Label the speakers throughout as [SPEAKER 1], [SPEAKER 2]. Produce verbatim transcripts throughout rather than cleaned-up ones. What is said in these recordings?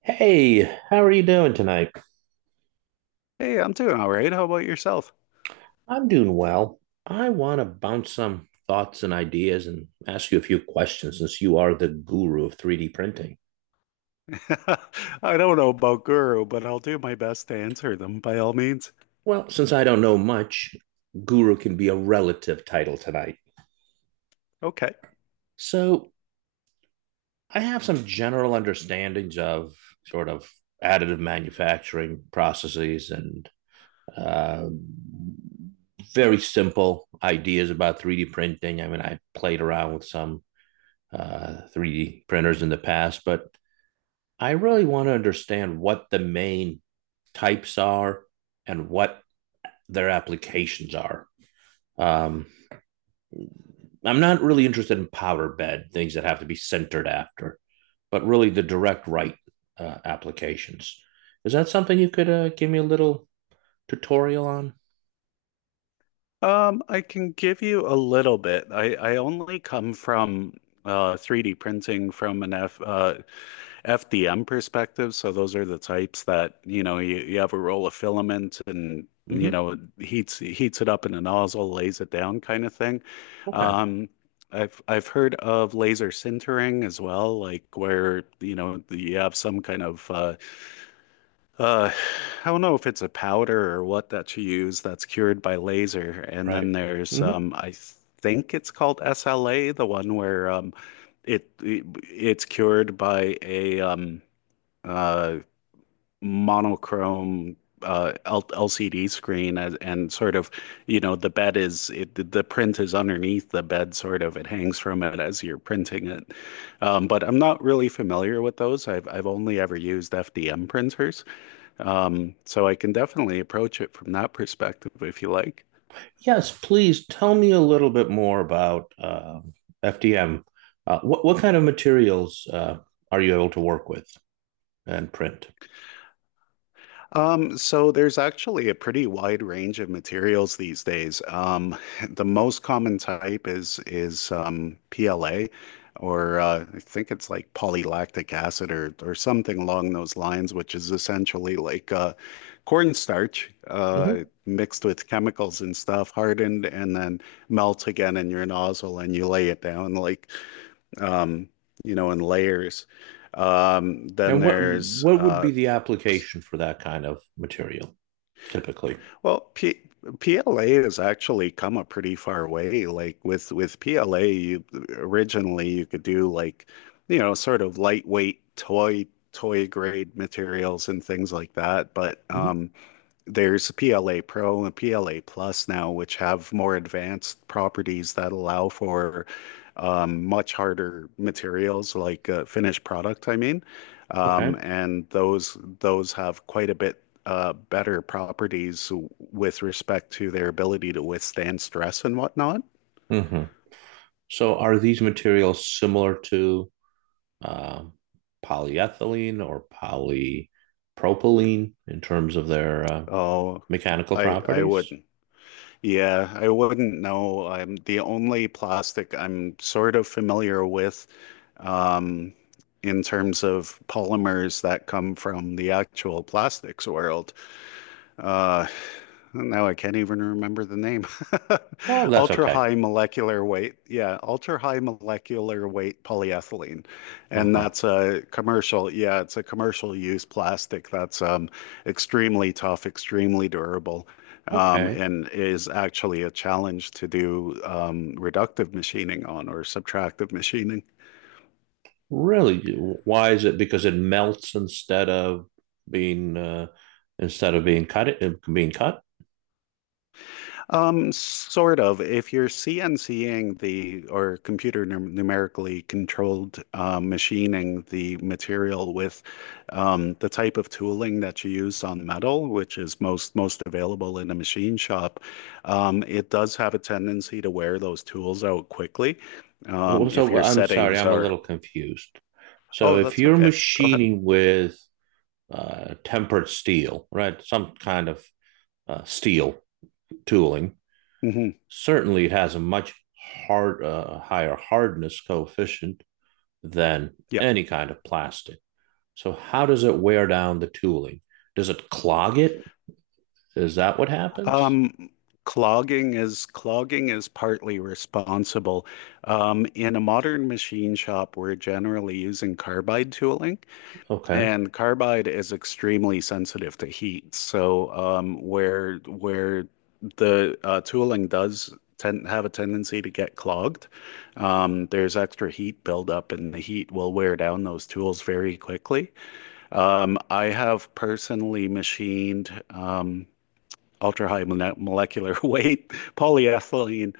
[SPEAKER 1] Hey, how are you doing tonight?
[SPEAKER 2] Hey, I'm doing all right. How about yourself?
[SPEAKER 1] I'm doing well. I want to bounce some thoughts and ideas and ask you a few questions since you are the guru of three D printing.
[SPEAKER 2] I don't know about Guru, but I'll do my best to answer them by all means.
[SPEAKER 1] Well, since I don't know much, guru can be a relative title tonight.
[SPEAKER 2] Okay.
[SPEAKER 1] So, I have some general understandings of sort of additive manufacturing processes and uh, very simple ideas about three D printing. I mean, I played around with some uh, three D printers in the past, but I really want to understand what the main types are and what their applications are. Um, I'm not really interested in powder bed, things that have to be centered after, but really the direct write uh, applications. Is that something you could uh, give me a little tutorial on?
[SPEAKER 2] Um, I can give you a little bit. I, I only come from uh, three D printing from an F, uh, F D M perspective. So those are the types that, you know, you, you have a roll of filament and, you
[SPEAKER 1] Hmm.
[SPEAKER 2] know, it heats heats it up in a nozzle, lays it down kind of thing.
[SPEAKER 1] Okay.
[SPEAKER 2] Um, I've I've heard of laser sintering as well, like where, you know, you have some kind of uh, uh, I don't know if it's a powder or what that you use that's cured by laser. And
[SPEAKER 1] Right.
[SPEAKER 2] then there's
[SPEAKER 1] Hmm.
[SPEAKER 2] um, I think it's called S L A, the one where um, it, it it's cured by a um uh monochrome uh L LCD screen, as, and sort of you know the bed is it the the print is underneath the bed, sort of it hangs from it as you're printing it. Um, but I'm not really familiar with those. I've I've only ever used F D M printers. Um, so I can definitely approach it from that perspective if you like.
[SPEAKER 1] Yes, please tell me a little bit more about um F D M. Uh, what what kind of materials uh, are you able to work with and print?
[SPEAKER 2] Um, so there's actually a pretty wide range of materials these days. Um, the most common type is is um, P L A, or uh, I think it's like polylactic acid or or something along those lines, which is essentially like uh, cornstarch
[SPEAKER 1] Mm-hmm.
[SPEAKER 2] uh, mixed with chemicals and stuff, hardened and then melt again in your nozzle, and you lay it down like. um, you know, in layers. Um, Then
[SPEAKER 1] And what
[SPEAKER 2] there's,
[SPEAKER 1] what would
[SPEAKER 2] uh,
[SPEAKER 1] be the application for that kind of material typically?
[SPEAKER 2] well, P PLA has actually come a pretty far way. Like with with P L A, you originally you could do like, you know, sort of lightweight toy toy grade materials and things like that. But
[SPEAKER 1] Mhm.
[SPEAKER 2] um, There's P L A Pro and P L A Plus now, which have more advanced properties that allow for um, much harder materials, like uh, finished product, I mean.
[SPEAKER 1] Okay.
[SPEAKER 2] Um, and those those have quite a bit uh, better properties with respect to their ability to withstand stress and whatnot.
[SPEAKER 1] Hmm. So are these materials similar to um polyethylene or polypropylene in terms of their uh,
[SPEAKER 2] Oh,
[SPEAKER 1] mechanical
[SPEAKER 2] I I
[SPEAKER 1] properties?
[SPEAKER 2] wouldn't. Yeah, I wouldn't know. Um, the only plastic I'm sort of familiar with, um, in terms of polymers that come from the actual plastics world, uh, now I can't even remember the name.
[SPEAKER 1] Well, that's
[SPEAKER 2] Ultra
[SPEAKER 1] okay.
[SPEAKER 2] high molecular weight. Yeah, ultra high molecular weight polyethylene. And
[SPEAKER 1] Uh-huh.
[SPEAKER 2] that's a commercial, yeah, it's a commercial use plastic that's um, extremely tough, extremely durable, um,
[SPEAKER 1] Okay.
[SPEAKER 2] and is actually a challenge to do um, reductive machining on, or subtractive machining.
[SPEAKER 1] Really? Why is it? Because it melts instead of being uh, instead of being cut being cut.
[SPEAKER 2] Um, sort of. If you're CNCing the, or computer num numerically controlled uh, machining the material with um, the type of tooling that you use on metal, which is most most available in a machine shop, um, it does have a tendency to wear those tools out quickly.
[SPEAKER 1] Oh,
[SPEAKER 2] Um,
[SPEAKER 1] so
[SPEAKER 2] if
[SPEAKER 1] well,
[SPEAKER 2] your
[SPEAKER 1] I'm sorry,
[SPEAKER 2] settings
[SPEAKER 1] I'm a
[SPEAKER 2] are,
[SPEAKER 1] little confused. So
[SPEAKER 2] Oh,
[SPEAKER 1] if
[SPEAKER 2] that's
[SPEAKER 1] you're
[SPEAKER 2] okay. Go ahead.
[SPEAKER 1] machining with uh, tempered steel, right, some kind of uh, steel tooling,
[SPEAKER 2] hmm
[SPEAKER 1] certainly it has a much hard, uh, higher hardness coefficient than
[SPEAKER 2] Yeah.
[SPEAKER 1] any kind of plastic. So how does it wear down the tooling? Does it clog it? Is that what happens?
[SPEAKER 2] Um, clogging is Clogging is partly responsible. Um, in a modern machine shop, we're generally using carbide tooling,
[SPEAKER 1] Okay.
[SPEAKER 2] and carbide is extremely sensitive to heat. So, um, where where the uh, tooling does tend have a tendency to get clogged, um, there's extra heat buildup, and the heat will wear down those tools very quickly. Um, I have personally machined. Um, ultra-high molecular weight polyethylene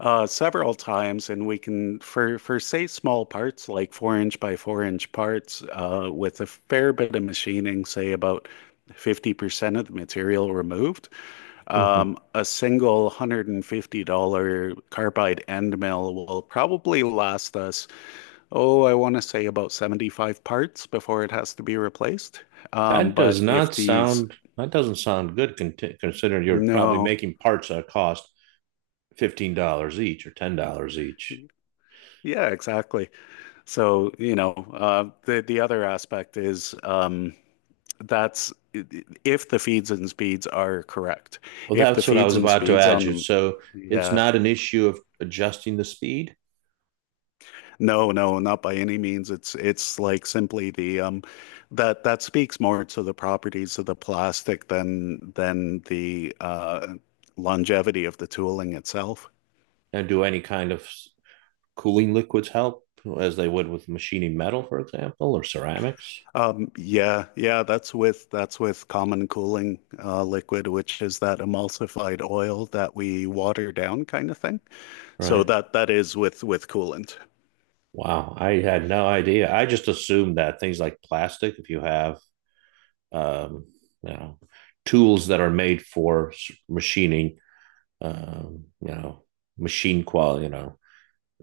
[SPEAKER 2] uh, several times, and we can, for for say small parts, like four-inch by four-inch parts, uh, with a fair bit of machining, say about fifty percent of the material removed,
[SPEAKER 1] Hmm.
[SPEAKER 2] um, a single one hundred fifty dollars carbide end mill will probably last us, oh, I want to say about seventy-five parts before it has to be replaced. Um,
[SPEAKER 1] That does
[SPEAKER 2] But if
[SPEAKER 1] not
[SPEAKER 2] these,
[SPEAKER 1] sound. That doesn't sound good. con- Considering you're probably
[SPEAKER 2] No,
[SPEAKER 1] making parts that cost fifteen dollars each or ten dollars each.
[SPEAKER 2] yeah, exactly. So, you know, uh, the the other aspect is um, that's if the feeds and speeds are correct.
[SPEAKER 1] Well,
[SPEAKER 2] If the
[SPEAKER 1] that's what I
[SPEAKER 2] feeds
[SPEAKER 1] was
[SPEAKER 2] and
[SPEAKER 1] about to
[SPEAKER 2] speeds
[SPEAKER 1] add
[SPEAKER 2] on
[SPEAKER 1] you.
[SPEAKER 2] them,
[SPEAKER 1] So it's
[SPEAKER 2] Yeah,
[SPEAKER 1] not an issue of adjusting the speed
[SPEAKER 2] no, no, not by any means. It's it's like simply the um, that that speaks more to the properties of the plastic than than the uh, longevity of the tooling itself.
[SPEAKER 1] and do any kind of cooling liquids help as they would with machining metal, for example, or ceramics,
[SPEAKER 2] Um, Yeah, yeah, that's with that's with common cooling uh, liquid, which is that emulsified oil that we water down kind of thing. So
[SPEAKER 1] right?
[SPEAKER 2] that that is with with coolant.
[SPEAKER 1] Wow, I had no idea. I just assumed that things like plastic, if you have, um, you know, tools that are made for machining, um, you know, machine quality, you know,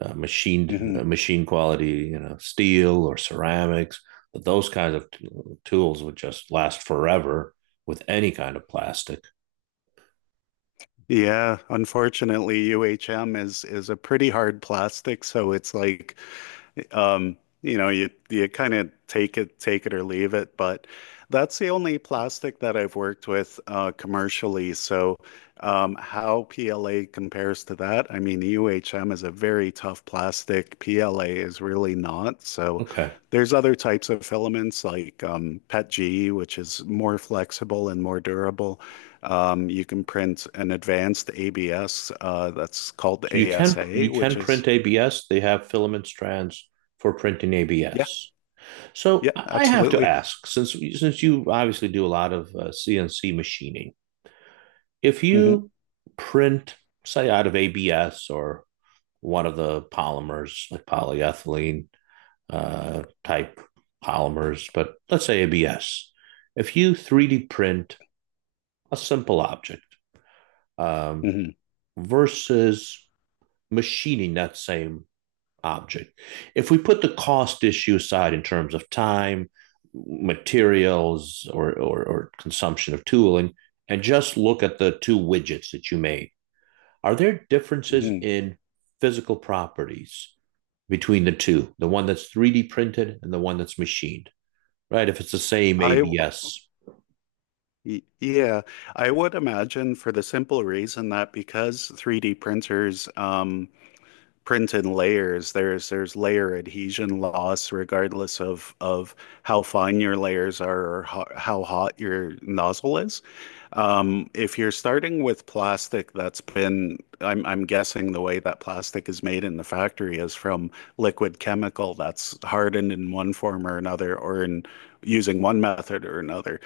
[SPEAKER 1] uh, machined
[SPEAKER 2] hmm
[SPEAKER 1] uh, machine quality, you know, steel or ceramics. But those kinds of t- tools would just last forever with any kind of plastic.
[SPEAKER 2] Yeah, unfortunately, U H M is is a pretty hard plastic, so it's like Um, you know, you you kind of take it, take it or leave it, but that's the only plastic that I've worked with uh, commercially. So, um, how P L A compares to that? I mean, U H M is a very tough plastic. P L A is really not. So,
[SPEAKER 1] Okay,
[SPEAKER 2] there's other types of filaments like um, P E T G, which is more flexible and more durable. Um, you can print an advanced A B S uh, that's called
[SPEAKER 1] so you can
[SPEAKER 2] ASA,
[SPEAKER 1] you can
[SPEAKER 2] which
[SPEAKER 1] print
[SPEAKER 2] is
[SPEAKER 1] A B S. They have filament strands for printing
[SPEAKER 2] yeah,
[SPEAKER 1] A B S. So
[SPEAKER 2] yeah,
[SPEAKER 1] I have to
[SPEAKER 2] absolutely.
[SPEAKER 1] ask, since since you obviously do a lot of uh, C N C machining, if
[SPEAKER 2] hmm
[SPEAKER 1] you print, say, out of A B S or one of the polymers like polyethylene, uh, type polymers, but let's say A B S. If you three D print a simple object um,
[SPEAKER 2] hmm
[SPEAKER 1] versus machining that same object, if we put the cost issue aside in terms of time, materials, or, or, or consumption of tooling, and just look at the two widgets that you made, are there differences
[SPEAKER 2] hmm
[SPEAKER 1] in physical properties between the two, the one that's three D printed and the one that's machined? Right, if it's the same
[SPEAKER 2] I w-
[SPEAKER 1] A B S.
[SPEAKER 2] y- yeah, I would imagine for the simple reason that because three D printers um print in layers. There's there's layer adhesion loss regardless of of how fine your layers are or ho how hot your nozzle is. Um, if you're starting with plastic that's been, I'm I'm guessing the way that plastic is made in the factory is from liquid chemical that's hardened in one form or another, or in using one method or another.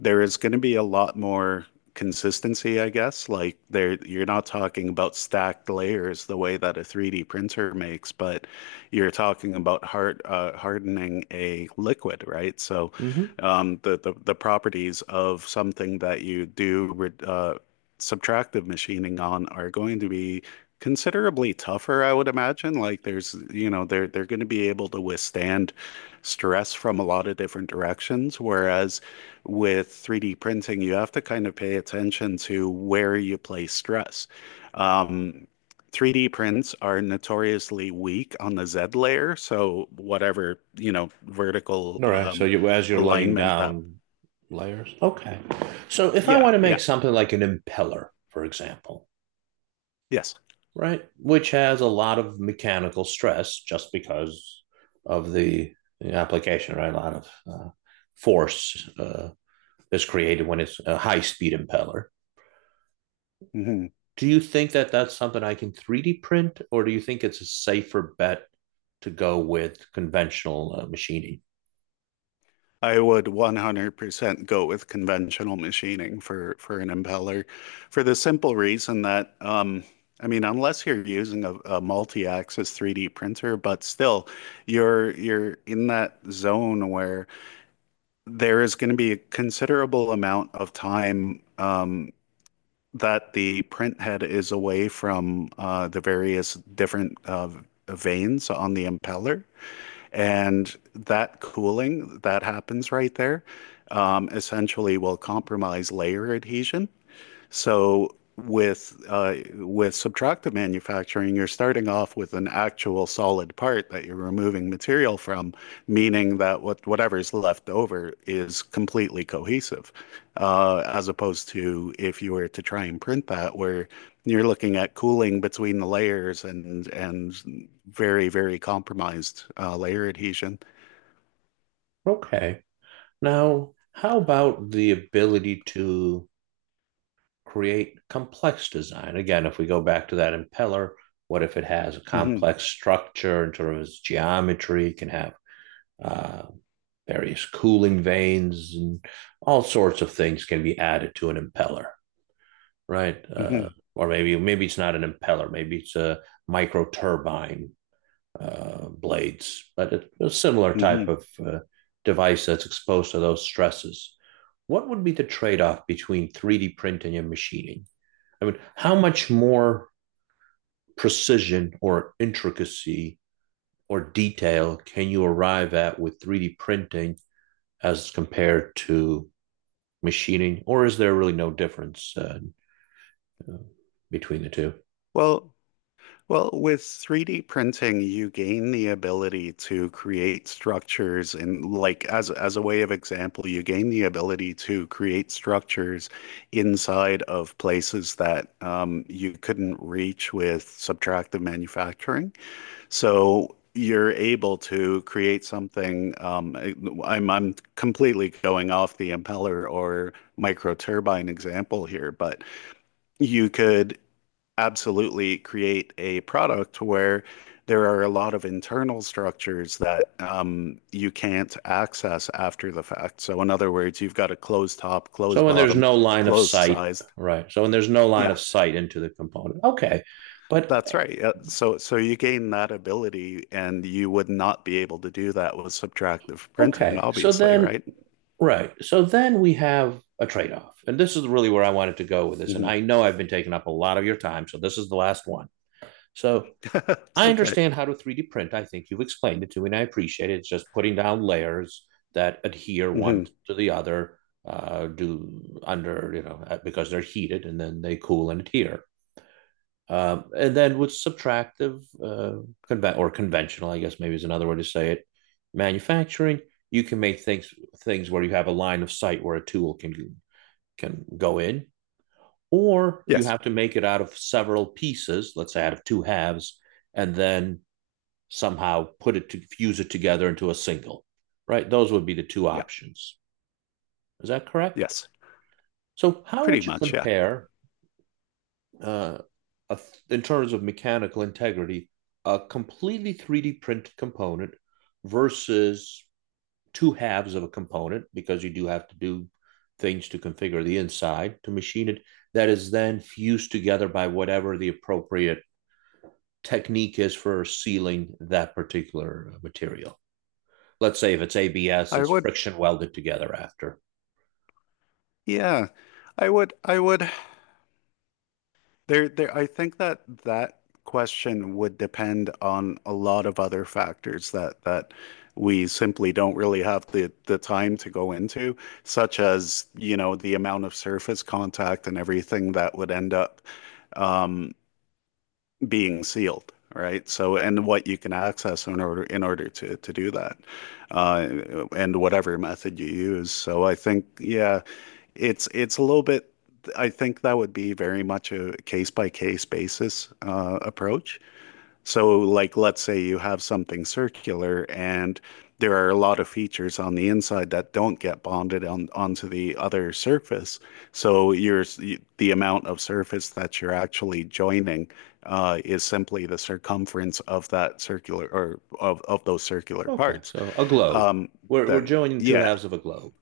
[SPEAKER 2] There is going to be a lot more consistency, I guess. Like there, you're not talking about stacked layers the way that a three D printer makes, but you're talking about hard uh, hardening a liquid, right? So,
[SPEAKER 1] Mm-hmm.
[SPEAKER 2] um, the, the the properties of something that you do uh, subtractive machining on are going to be considerably tougher, I would imagine. Like there's, you know, they're they're going to be able to withstand stress from a lot of different directions, whereas with three D printing, you have to kind of pay attention to where you place stress. Um, three D prints are notoriously weak on the Z layer, so whatever, you know, vertical
[SPEAKER 1] All right, so
[SPEAKER 2] um,
[SPEAKER 1] you as you're laying
[SPEAKER 2] alignment that.
[SPEAKER 1] down layers. Okay. So if I
[SPEAKER 2] Yeah,
[SPEAKER 1] want to
[SPEAKER 2] yeah,
[SPEAKER 1] make something like an impeller, for example,
[SPEAKER 2] yes.
[SPEAKER 1] right, which has a lot of mechanical stress just because of the, the application, right, a lot of uh, force. Uh, is created when it's a high speed impeller.
[SPEAKER 2] Mhm.
[SPEAKER 1] Do you think that that's something I can three D print, or do you think it's a safer bet to go with conventional uh, machining?
[SPEAKER 2] I would one hundred percent go with conventional machining for for an impeller for the simple reason that um I mean unless you're using a, a multi-axis three D printer, but still you're you're in that zone where there is going to be a considerable amount of time um that the print head is away from uh, the various different uh, veins on the impeller. And that cooling that happens right there um, essentially will compromise layer adhesion. So with uh, with subtractive manufacturing, you're starting off with an actual solid part that you're removing material from, meaning that what whatever's left over is completely cohesive, uh, as opposed to if you were to try and print that, where you're looking at cooling between the layers and and very, very compromised uh, layer adhesion.
[SPEAKER 1] Okay. Now, how about the ability to create complex design? Again, if we go back to that impeller, what if it has a
[SPEAKER 2] hmm
[SPEAKER 1] complex structure in terms of its geometry, can have uh, various cooling vanes and all sorts of things can be added to an impeller, right? Uh,
[SPEAKER 2] hmm
[SPEAKER 1] or maybe maybe it's not an impeller, maybe it's a micro turbine uh, blades, but it, a similar type
[SPEAKER 2] hmm
[SPEAKER 1] of uh, device that's exposed to those stresses. What would be the trade off between three D printing and machining? I mean, how much more precision or intricacy or detail can you arrive at with three D printing as compared to machining, or is there really no difference uh, between the two?
[SPEAKER 2] Well, Well, with three D printing, you gain the ability to create structures, and like as as a way of example, you gain the ability to create structures inside of places that um, you couldn't reach with subtractive manufacturing. So you're able to create something. Um, I'm I'm completely going off the impeller or microturbine example here, but you could absolutely create a product where there are a lot of internal structures that um, you can't access after the fact. So, in other words, you've got a closed top,
[SPEAKER 1] So
[SPEAKER 2] closed
[SPEAKER 1] when there's
[SPEAKER 2] bottom,
[SPEAKER 1] no line of
[SPEAKER 2] closed
[SPEAKER 1] sight,
[SPEAKER 2] size.
[SPEAKER 1] right? So when there's no line
[SPEAKER 2] Yeah,
[SPEAKER 1] of sight into the component, okay, but
[SPEAKER 2] that's right. Uh, So, so you gain that ability, and you would not be able to do that with subtractive printing,
[SPEAKER 1] okay. So
[SPEAKER 2] obviously,
[SPEAKER 1] then,
[SPEAKER 2] right?
[SPEAKER 1] right. So then we have a trade off. And this is really where I wanted to go with this. And
[SPEAKER 2] hmm
[SPEAKER 1] I know I've been taking up a lot of your time. So this is the last one. So
[SPEAKER 2] It's
[SPEAKER 1] I
[SPEAKER 2] okay.
[SPEAKER 1] understand how to three D print. I think you've explained it to me, and I appreciate it. It's just putting down layers that adhere one
[SPEAKER 2] hmm
[SPEAKER 1] to the other, uh, do under, you know, uh, because they're heated and then they cool and adhere. Um, and then with subtractive uh, conve- or conventional, I guess maybe is another way to say it, manufacturing, you can make things things where you have a line of sight where a tool can can go in, or you
[SPEAKER 2] Yes.
[SPEAKER 1] have to make it out of several pieces, let's say out of two halves, and then somehow put it to fuse it together into a single, right? Those would be the two
[SPEAKER 2] Yeah.
[SPEAKER 1] options. Is that correct?
[SPEAKER 2] Yes.
[SPEAKER 1] So, how
[SPEAKER 2] Pretty
[SPEAKER 1] would you
[SPEAKER 2] much. Yeah.
[SPEAKER 1] compare, uh, a in terms of mechanical integrity, a completely three D printed component versus two halves of a component, because you do have to do things to configure the inside to machine it, that is then fused together by whatever the appropriate technique is for sealing that particular uh, material? Let's say if it's A B S,
[SPEAKER 2] I
[SPEAKER 1] it's
[SPEAKER 2] would.
[SPEAKER 1] friction welded together after.
[SPEAKER 2] Yeah. I would. I would There, there, I think that that question would depend on a lot of other factors that that we simply don't really have the the time to go into, such as, you know, the amount of surface contact and everything that would end up. um, Being sealed, right? So, and what you can access in order in order to to do that, uh, and whatever method you use. So, I think yeah, it's it's a little bit. I think that would be very much a case by case basis uh, approach. So, like, let's say you have something circular and there are a lot of features on the inside that don't get bonded on onto the other surface. So, your the amount of surface that you're actually joining uh, is simply the circumference of that circular or of, of those circular
[SPEAKER 1] Okay,
[SPEAKER 2] parts.
[SPEAKER 1] so a globe.
[SPEAKER 2] Um,
[SPEAKER 1] We're we're
[SPEAKER 2] then,
[SPEAKER 1] joining two
[SPEAKER 2] yeah.
[SPEAKER 1] halves of a globe.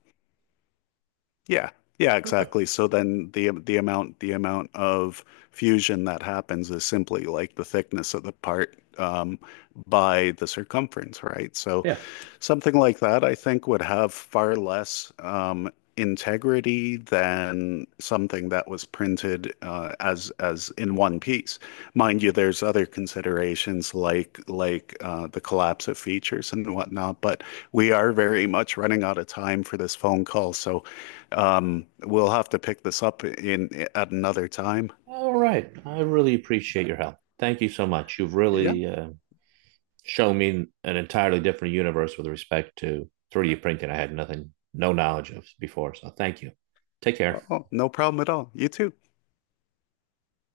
[SPEAKER 2] Yeah. Yeah,
[SPEAKER 1] Okay.
[SPEAKER 2] exactly. So then the the amount the amount of fusion that happens is simply like the thickness of the part um, by the circumference, right? So
[SPEAKER 1] Yeah.
[SPEAKER 2] something like that, I think, would have far less um, integrity than something that was printed uh, as as in one piece. Mind you, there's other considerations like like uh, the collapse of features and whatnot, but we are very much running out of time for this phone call, so um, we'll have to pick this up in at another time.
[SPEAKER 1] All right. I really appreciate your help. Thank you so much. You've
[SPEAKER 2] Yeah,
[SPEAKER 1] really uh, show me an entirely different universe with respect to three D printing I had nothing, no knowledge of before. So thank you. Take care.
[SPEAKER 2] oh, no problem at all. You too.